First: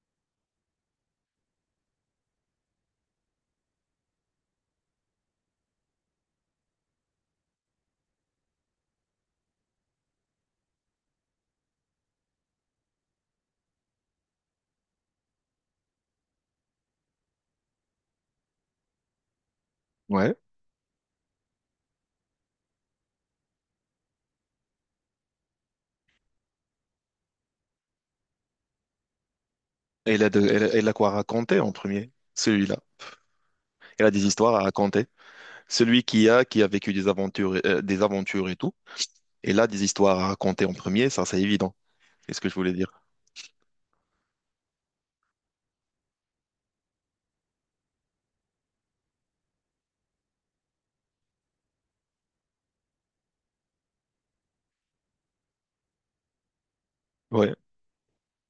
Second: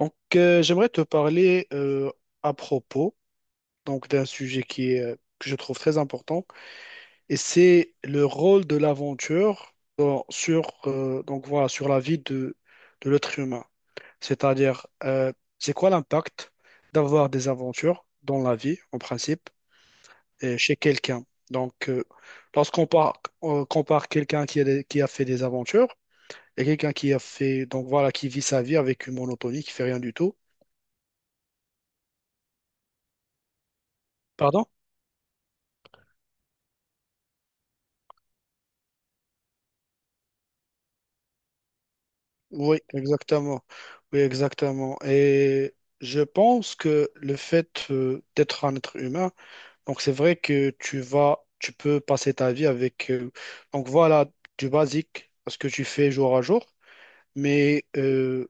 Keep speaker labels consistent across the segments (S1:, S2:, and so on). S1: Donc, j'aimerais te parler à propos donc d'un sujet qui est, que je trouve très important, et c'est le rôle de l'aventure sur donc voilà sur la vie de l'être humain. C'est-à-dire, c'est quoi l'impact d'avoir des aventures dans la vie en principe
S2: Ouais.
S1: et chez quelqu'un. Donc, lorsqu'on par- on compare quelqu'un qui a, qui a fait des aventures, et quelqu'un qui a fait donc voilà qui vit sa vie avec une monotonie, qui fait rien du
S2: Et il a,
S1: tout.
S2: elle a- elle a quoi raconter en premier, celui-là. Elle a des histoires à
S1: Pardon?
S2: raconter. Celui qui a vécu des aventures et tout, et là, des histoires à raconter en premier, ça, c'est évident. C'est ce que je voulais
S1: Oui,
S2: dire.
S1: exactement. Oui, exactement. Et je pense que le fait d'être un être humain, donc c'est vrai que tu vas, tu peux passer ta vie avec, donc voilà, du basique, ce que tu fais jour à jour.
S2: Ouais,
S1: Mais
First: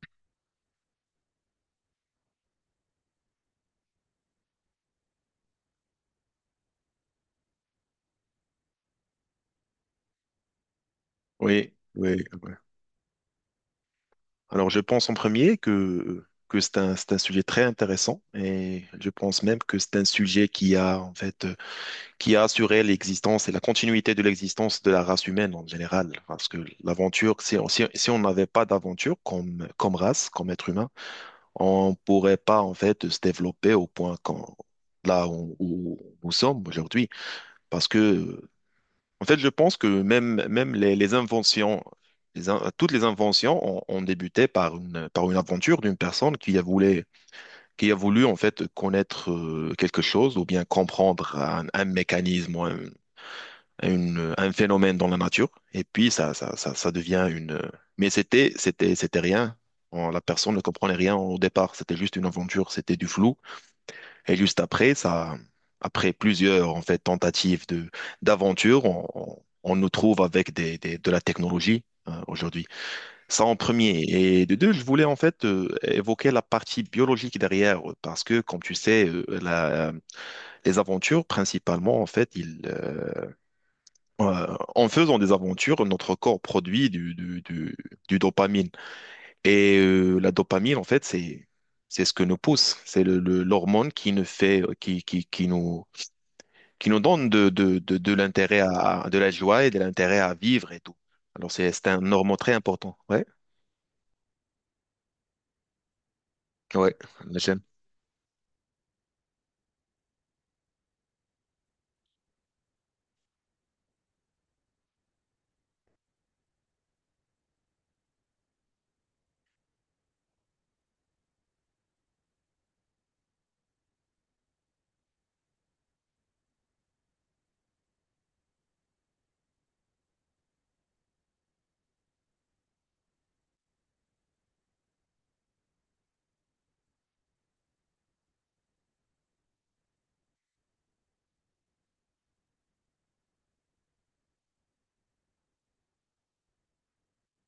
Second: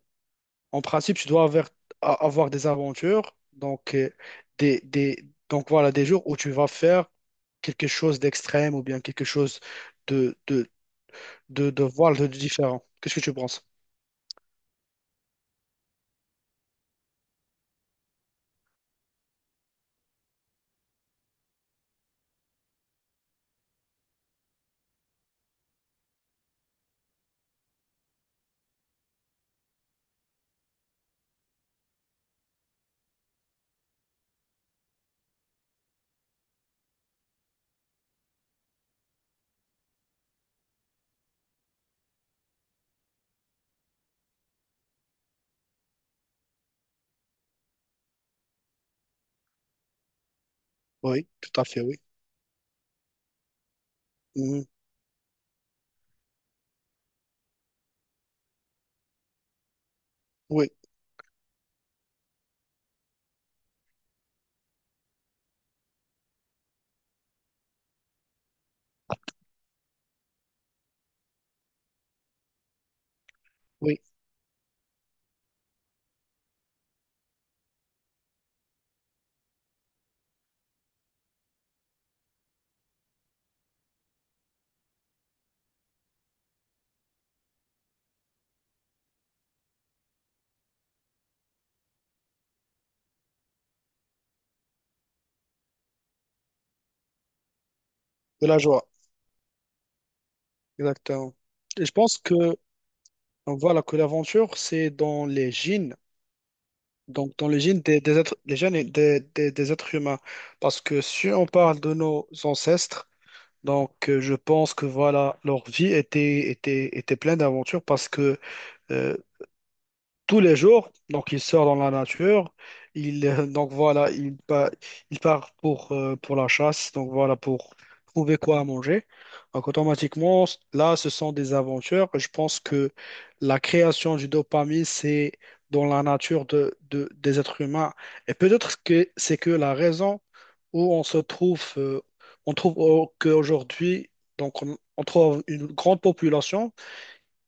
S1: en principe, tu dois avoir, avoir des aventures, donc des, des, donc voilà, des jours où tu vas faire quelque chose d'extrême ou bien quelque chose de, de,
S2: oui,
S1: voilà,
S2: oui,
S1: de
S2: ouais.
S1: différent. Qu'est-ce que tu penses?
S2: Alors, je pense en premier que c'est un sujet très intéressant, et je pense même que c'est un sujet qui a, en fait, qui a assuré l'existence et la continuité de l'existence de la race humaine en général. Parce que l'aventure, si, si, si on n'avait pas d'aventure comme, comme race, comme être humain, on ne pourrait pas en fait se développer au point qu'on, là où, où nous sommes aujourd'hui. Parce que, en fait, je pense que même, même les inventions, toutes les inventions ont, ont débuté par une aventure d'une personne qui a voulu en fait connaître quelque chose ou bien
S1: Oui,
S2: comprendre
S1: tout à fait,
S2: un mécanisme ou un, un
S1: oui.
S2: phénomène dans la nature. Et puis, ça devient une... Mais c'était, c'était, c'était rien. La personne ne
S1: Oui,
S2: comprenait rien au départ, c'était juste une aventure, c'était du flou. Et juste après, ça, après plusieurs en fait tentatives de d'aventure, on, on nous trouve avec des, de la technologie aujourd'hui. Ça en
S1: oui,
S2: premier. Et de deux, je voulais en fait évoquer la partie biologique derrière, parce que comme tu sais, les aventures principalement en fait, ils, en faisant des aventures, notre corps produit du, du dopamine. Et la dopamine en fait, c'est ce que nous pousse, c'est le, l'hormone qui nous fait, qui nous donne de
S1: de la
S2: l'intérêt
S1: joie,
S2: à, de la joie et de l'intérêt à vivre et tout.
S1: exactement.
S2: Alors,
S1: Et
S2: c'est
S1: je
S2: un
S1: pense que,
S2: normand très important. Ouais,
S1: donc voilà, que l'aventure, c'est dans les gènes,
S2: ouais,
S1: donc dans
S2: j'aime.
S1: les gènes des êtres, les gènes et des êtres humains. Parce que si on parle de nos ancêtres, donc je pense que voilà, leur vie était pleine d'aventures, parce que euh, tous les jours. Donc, il sort dans la nature. Il, donc, voilà, il part pour la chasse. Donc, voilà, pour trouver quoi à manger. Donc, automatiquement, là, ce sont des aventures. Je pense que la création du dopamine, c'est dans la nature des êtres humains. Et peut-être que c'est que la raison où on se trouve, qu'aujourd'hui, donc, on trouve une grande population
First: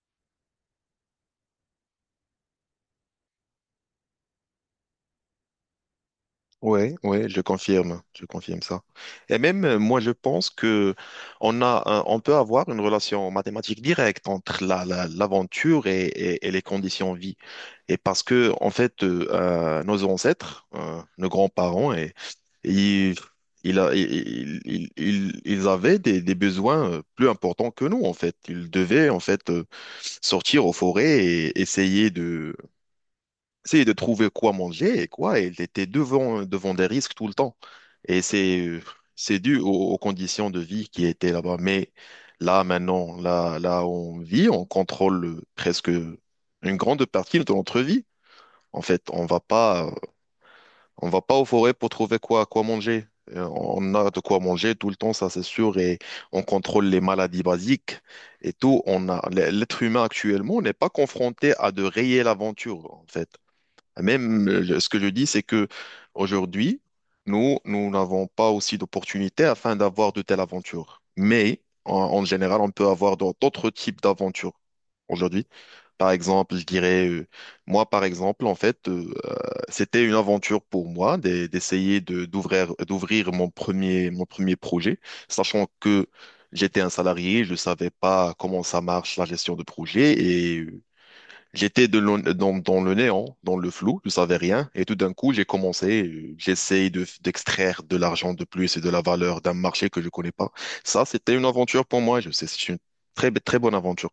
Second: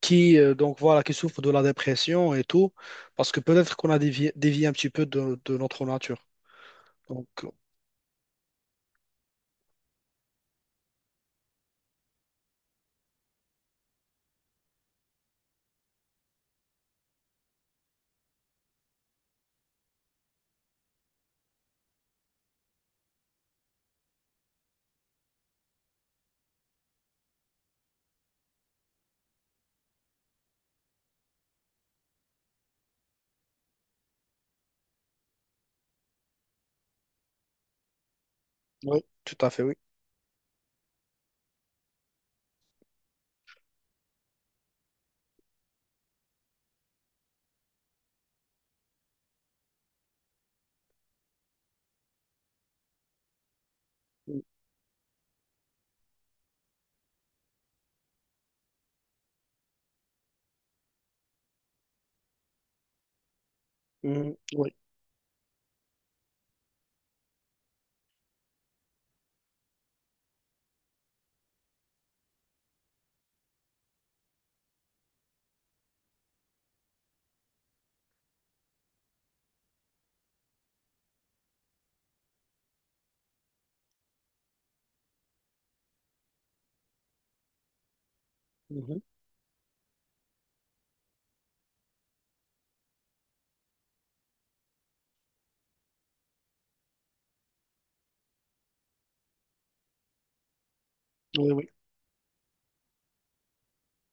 S1: qui donc voilà qui souffrent de la dépression et tout, parce que peut-être qu'on a dévié, dévié un petit peu de notre nature.
S2: Ouais,
S1: Donc
S2: ouais, je confirme ça. Et même moi, je pense que on a, on peut avoir une relation mathématique directe entre la, l'aventure et, et les conditions de vie. Et parce que en fait, nos ancêtres, nos grands-parents, et, ils, ils avaient des besoins plus importants que nous, en fait. Ils devaient, en fait, sortir aux forêts et essayer essayer de trouver quoi manger et quoi, et il était devant, devant des risques tout le temps. Et
S1: oui, tout
S2: c'est
S1: à
S2: dû
S1: fait,
S2: aux,
S1: oui.
S2: aux conditions de vie qui étaient là-bas. Mais là, maintenant, là, là où on vit, on contrôle presque une grande partie de notre vie. En fait, on va pas aux forêts pour trouver quoi, quoi manger. On a de quoi manger tout le temps, ça c'est sûr, et on contrôle les maladies basiques et tout. On a, l'être humain actuellement n'est pas confronté à de réelles aventures, en fait.
S1: Mhm,
S2: Même,
S1: oui,
S2: ce que je dis, c'est que aujourd'hui, nous, nous n'avons pas aussi d'opportunités afin d'avoir de telles aventures. Mais en, en général, on peut avoir dans d'autres types d'aventures aujourd'hui. Par exemple, je dirais, moi, par exemple, en fait, c'était une aventure pour moi d'essayer de d'ouvrir d'ouvrir mon premier projet, sachant que j'étais un salarié, je savais pas comment ça
S1: mhm,
S2: marche la gestion de projet et. J'étais de dans, dans le néant, dans le flou, je savais rien. Et tout d'un coup, j'ai commencé, j'essaye de, d'extraire de l'argent de plus et de la valeur d'un marché que je connais pas. Ça, c'était une
S1: oui, oui,
S2: aventure pour moi. Je sais, c'est une très, très bonne aventure.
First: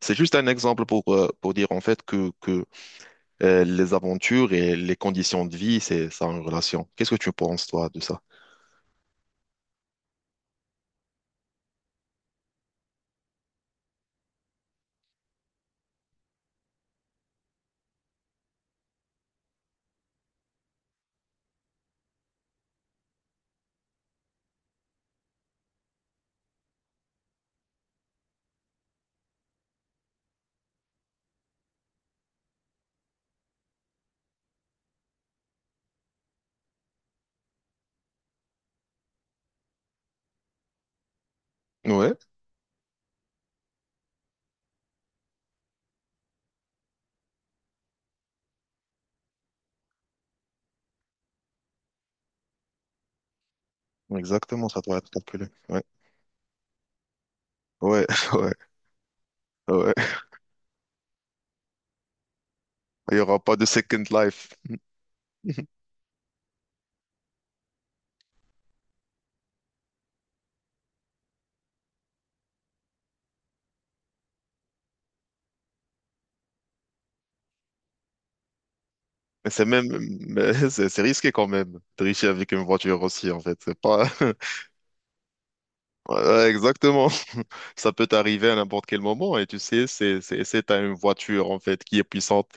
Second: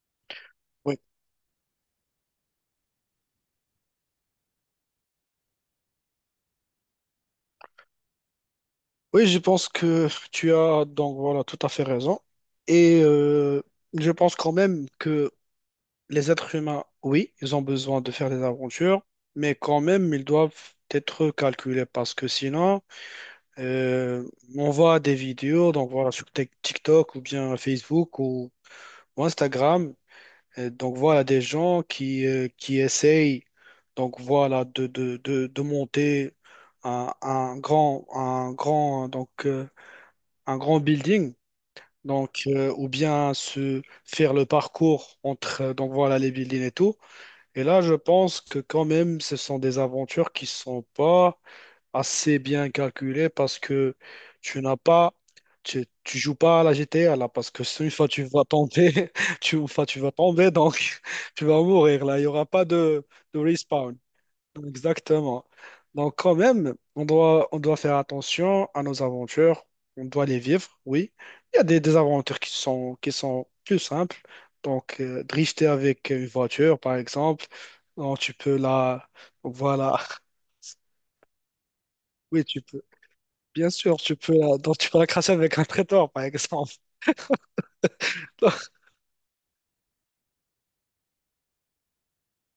S2: C'est juste un exemple
S1: oui.
S2: pour dire en fait que les aventures et les conditions de vie, c'est ça en relation. Qu'est-ce que tu penses, toi, de ça?
S1: Oui, je pense que tu as donc voilà tout à fait raison. Et je pense quand même que les êtres humains, oui, ils ont besoin de faire des aventures, mais quand même ils doivent être calculés, parce que sinon euh, on voit des vidéos donc voilà sur TikTok ou bien Facebook ou Instagram. Et donc voilà, des gens qui essayent donc voilà, de monter un grand, donc, un grand building.
S2: Ouais.
S1: Donc, ou bien se faire le parcours entre donc voilà, les buildings et tout. Et là, je pense que quand même, ce sont des aventures qui sont pas assez bien calculé, parce que tu
S2: Exactement,
S1: n'as
S2: ça doit être
S1: pas,
S2: calculé. Ouais,
S1: tu joues pas à la GTA là, parce que une
S2: ouais,
S1: fois tu vas
S2: ouais,
S1: tomber, une fois
S2: ouais.
S1: tu vas tomber, donc tu vas mourir là. Il n'y aura pas de,
S2: Il n'y aura pas de
S1: respawn.
S2: second life.
S1: Exactement. Donc quand même, on doit faire attention à nos aventures. On doit les vivre, oui. Il y a des aventures qui sont plus simples. Donc, drifter avec une voiture, par exemple, donc tu peux la.
S2: Mais c'est même,
S1: Voilà.
S2: mais c'est risqué quand même de tricher
S1: Oui,
S2: avec une
S1: tu peux
S2: voiture aussi, en fait.
S1: bien
S2: C'est
S1: sûr,
S2: pas,
S1: tu peux la, donc tu peux la cracher avec un traiteur,
S2: ouais,
S1: par
S2: ouais,
S1: exemple.
S2: exactement. Ça peut t'arriver à n'importe quel moment et tu sais, c'est, t'as une voiture, en fait, qui est puissante.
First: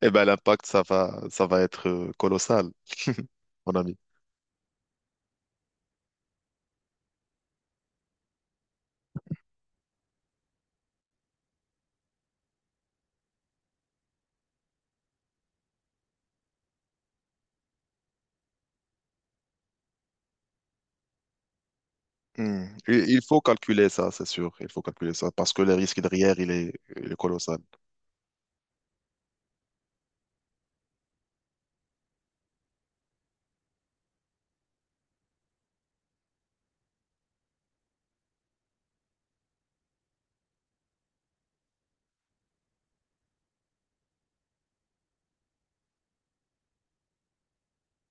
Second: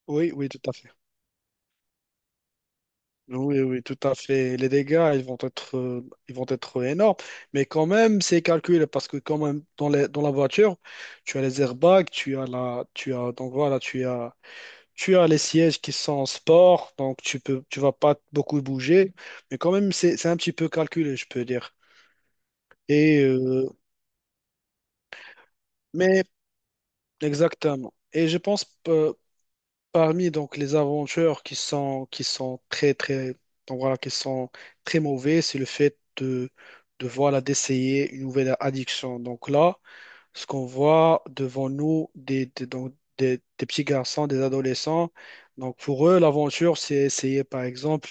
S2: Eh ben,
S1: Oui, oui, tout
S2: l'impact,
S1: à fait.
S2: ça va être colossal,
S1: Oui,
S2: mon
S1: oui, tout
S2: ami.
S1: à fait. Les dégâts, ils vont être, ils vont être énormes. Mais quand même, c'est calculé parce que quand même, dans la voiture, tu as les airbags, tu as la, tu as, donc voilà, tu as les sièges qui sont en sport, donc tu peux, tu vas pas beaucoup bouger. Mais quand même, c'est un petit peu calculé, je peux dire.
S2: Hmm. Il
S1: Et,
S2: faut calculer ça, c'est sûr. Il faut calculer ça parce que le risque
S1: mais
S2: derrière, il est colossal.
S1: exactement. Et je pense, parmi donc les aventures qui sont très très donc voilà qui sont très mauvais, c'est le fait de voilà d'essayer une nouvelle addiction. Donc là, ce qu'on voit devant nous donc, des petits garçons, des adolescents, donc pour eux l'aventure c'est essayer par exemple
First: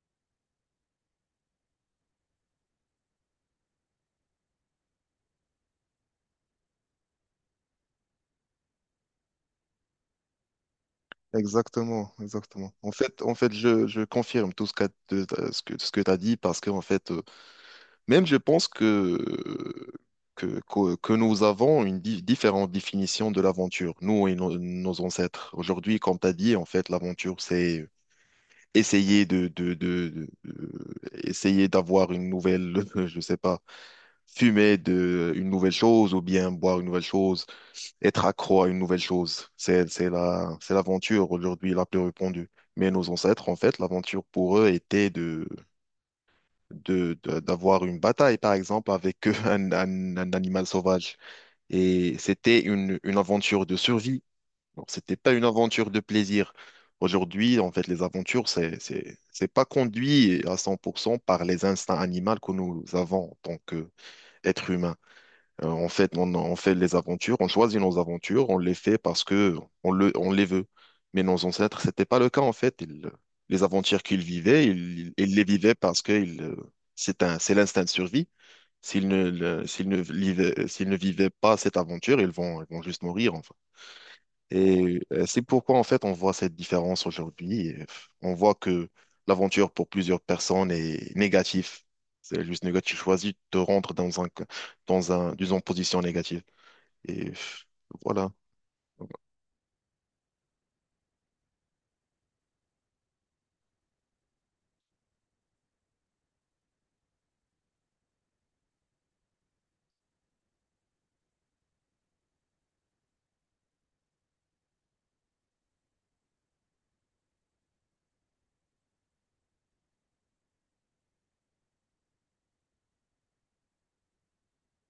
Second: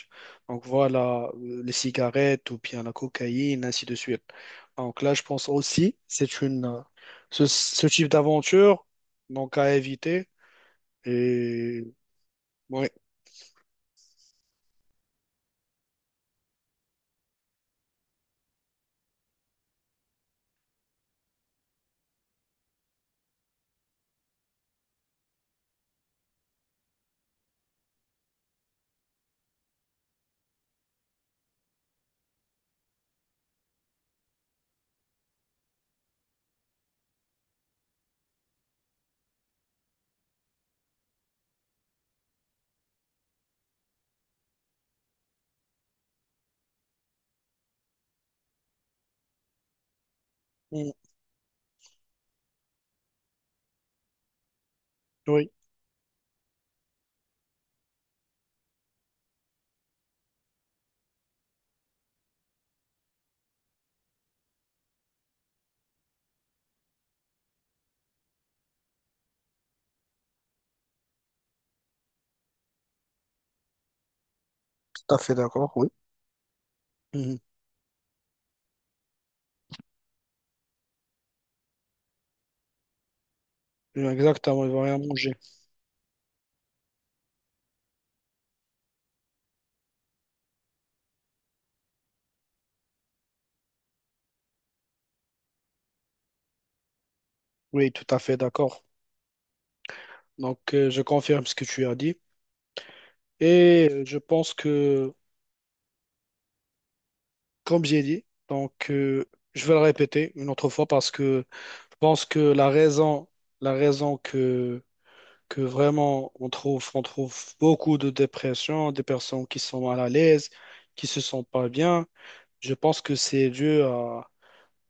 S1: donc voilà les cigarettes ou bien la cocaïne, ainsi de suite. Donc là, je pense aussi c'est une ce type d'aventure donc à éviter, et
S2: Exactement, exactement.
S1: ouais.
S2: En fait, je confirme tout ce que, ce que, ce que tu as dit parce que, en fait, même je pense que nous avons une différente définition de l'aventure, nous et nos, nos ancêtres. Aujourd'hui, comme tu as dit, en fait, l'aventure, c'est essayer de, essayer d'avoir une nouvelle, je sais pas, fumer de une nouvelle chose ou bien boire une nouvelle chose, être accro à une nouvelle chose. C'est la, c'est l'aventure aujourd'hui la plus répandue. Mais nos ancêtres, en fait, l'aventure pour eux était de, d'avoir une bataille, par exemple, avec un animal
S1: Mhm.
S2: sauvage. Et c'était une aventure de survie. Donc, c'était pas une
S1: Oui,
S2: aventure de plaisir. Aujourd'hui, en fait, les aventures, c'est pas conduit à 100% par les instincts animaux que nous avons en tant qu'êtres humains. En fait, on fait les aventures, on choisit nos aventures, on les fait parce que on le, on les veut. Mais nos ancêtres, c'était pas le cas, en fait. Ils- les aventures qu'ils vivaient, ils,
S1: tout à
S2: ils
S1: fait
S2: les
S1: d'accord,
S2: vivaient
S1: oui.
S2: parce que ils, c'est
S1: Mhm.
S2: un, c'est l'instinct de survie. S'ils ne, s'ils ne vivaient pas cette aventure, ils vont juste mourir, enfin.
S1: Exactement, ils vont rien
S2: Et
S1: manger.
S2: c'est pourquoi, en fait, on voit cette différence aujourd'hui. Et, on voit que l'aventure pour plusieurs personnes est négative. C'est juste négatif. Tu choisis de te rendre dans un, disons, position négative. Et
S1: Oui, tout à
S2: voilà.
S1: fait d'accord. Donc, je confirme ce que tu as dit. Et je pense que, comme j'ai dit, donc, je vais le répéter une autre fois, parce que je pense que la raison que vraiment on trouve beaucoup de dépression, des personnes qui sont mal à l'aise, qui se sentent pas bien, je pense que c'est dû à,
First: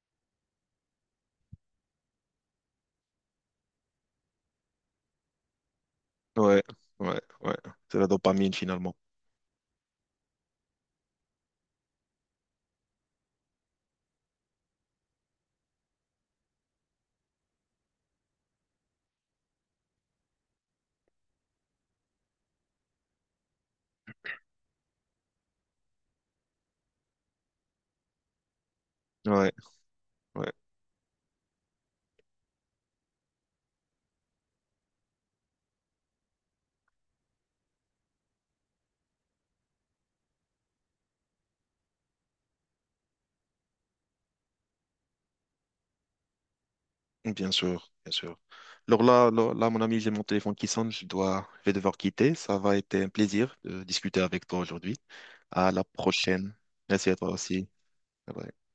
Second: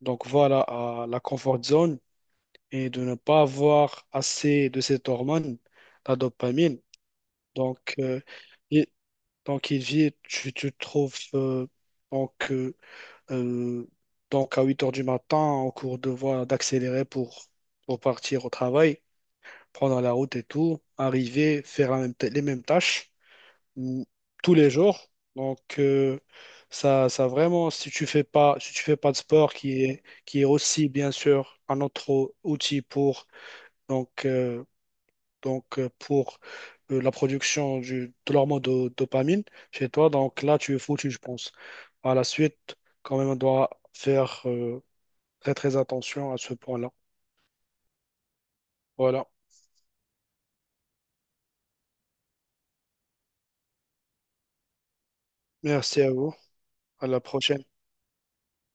S1: donc voilà, à la comfort zone, et de ne pas avoir assez de cette hormone, la
S2: Ouais,
S1: dopamine.
S2: ouais, ouais.
S1: Donc,
S2: C'est la dopamine,
S1: il,
S2: finalement.
S1: donc il vit, tu te trouves donc, euh, euh, donc à 8 heures du matin en cours de voie d'accélérer pour, partir au travail, prendre la route et tout, arriver, faire les mêmes tâches mm, tous les jours. Donc, ça vraiment, si tu fais pas, de
S2: Ouais,
S1: sport, qui est
S2: ouais.
S1: aussi bien sûr un autre outil pour donc, euh, donc pour la production de l'hormone de, dopamine chez toi. Donc là, tu es foutu, je pense. À la suite, quand même, on doit faire très très attention à ce point-là.
S2: Bien sûr, bien sûr. Alors
S1: Voilà.
S2: là, là, là, mon ami, j'ai mon téléphone qui sonne, je dois, je vais devoir quitter. Ça va être un plaisir de discuter avec toi aujourd'hui. À la
S1: Merci à vous.
S2: prochaine.
S1: À
S2: Merci à
S1: la
S2: toi
S1: prochaine.
S2: aussi. Bye bye.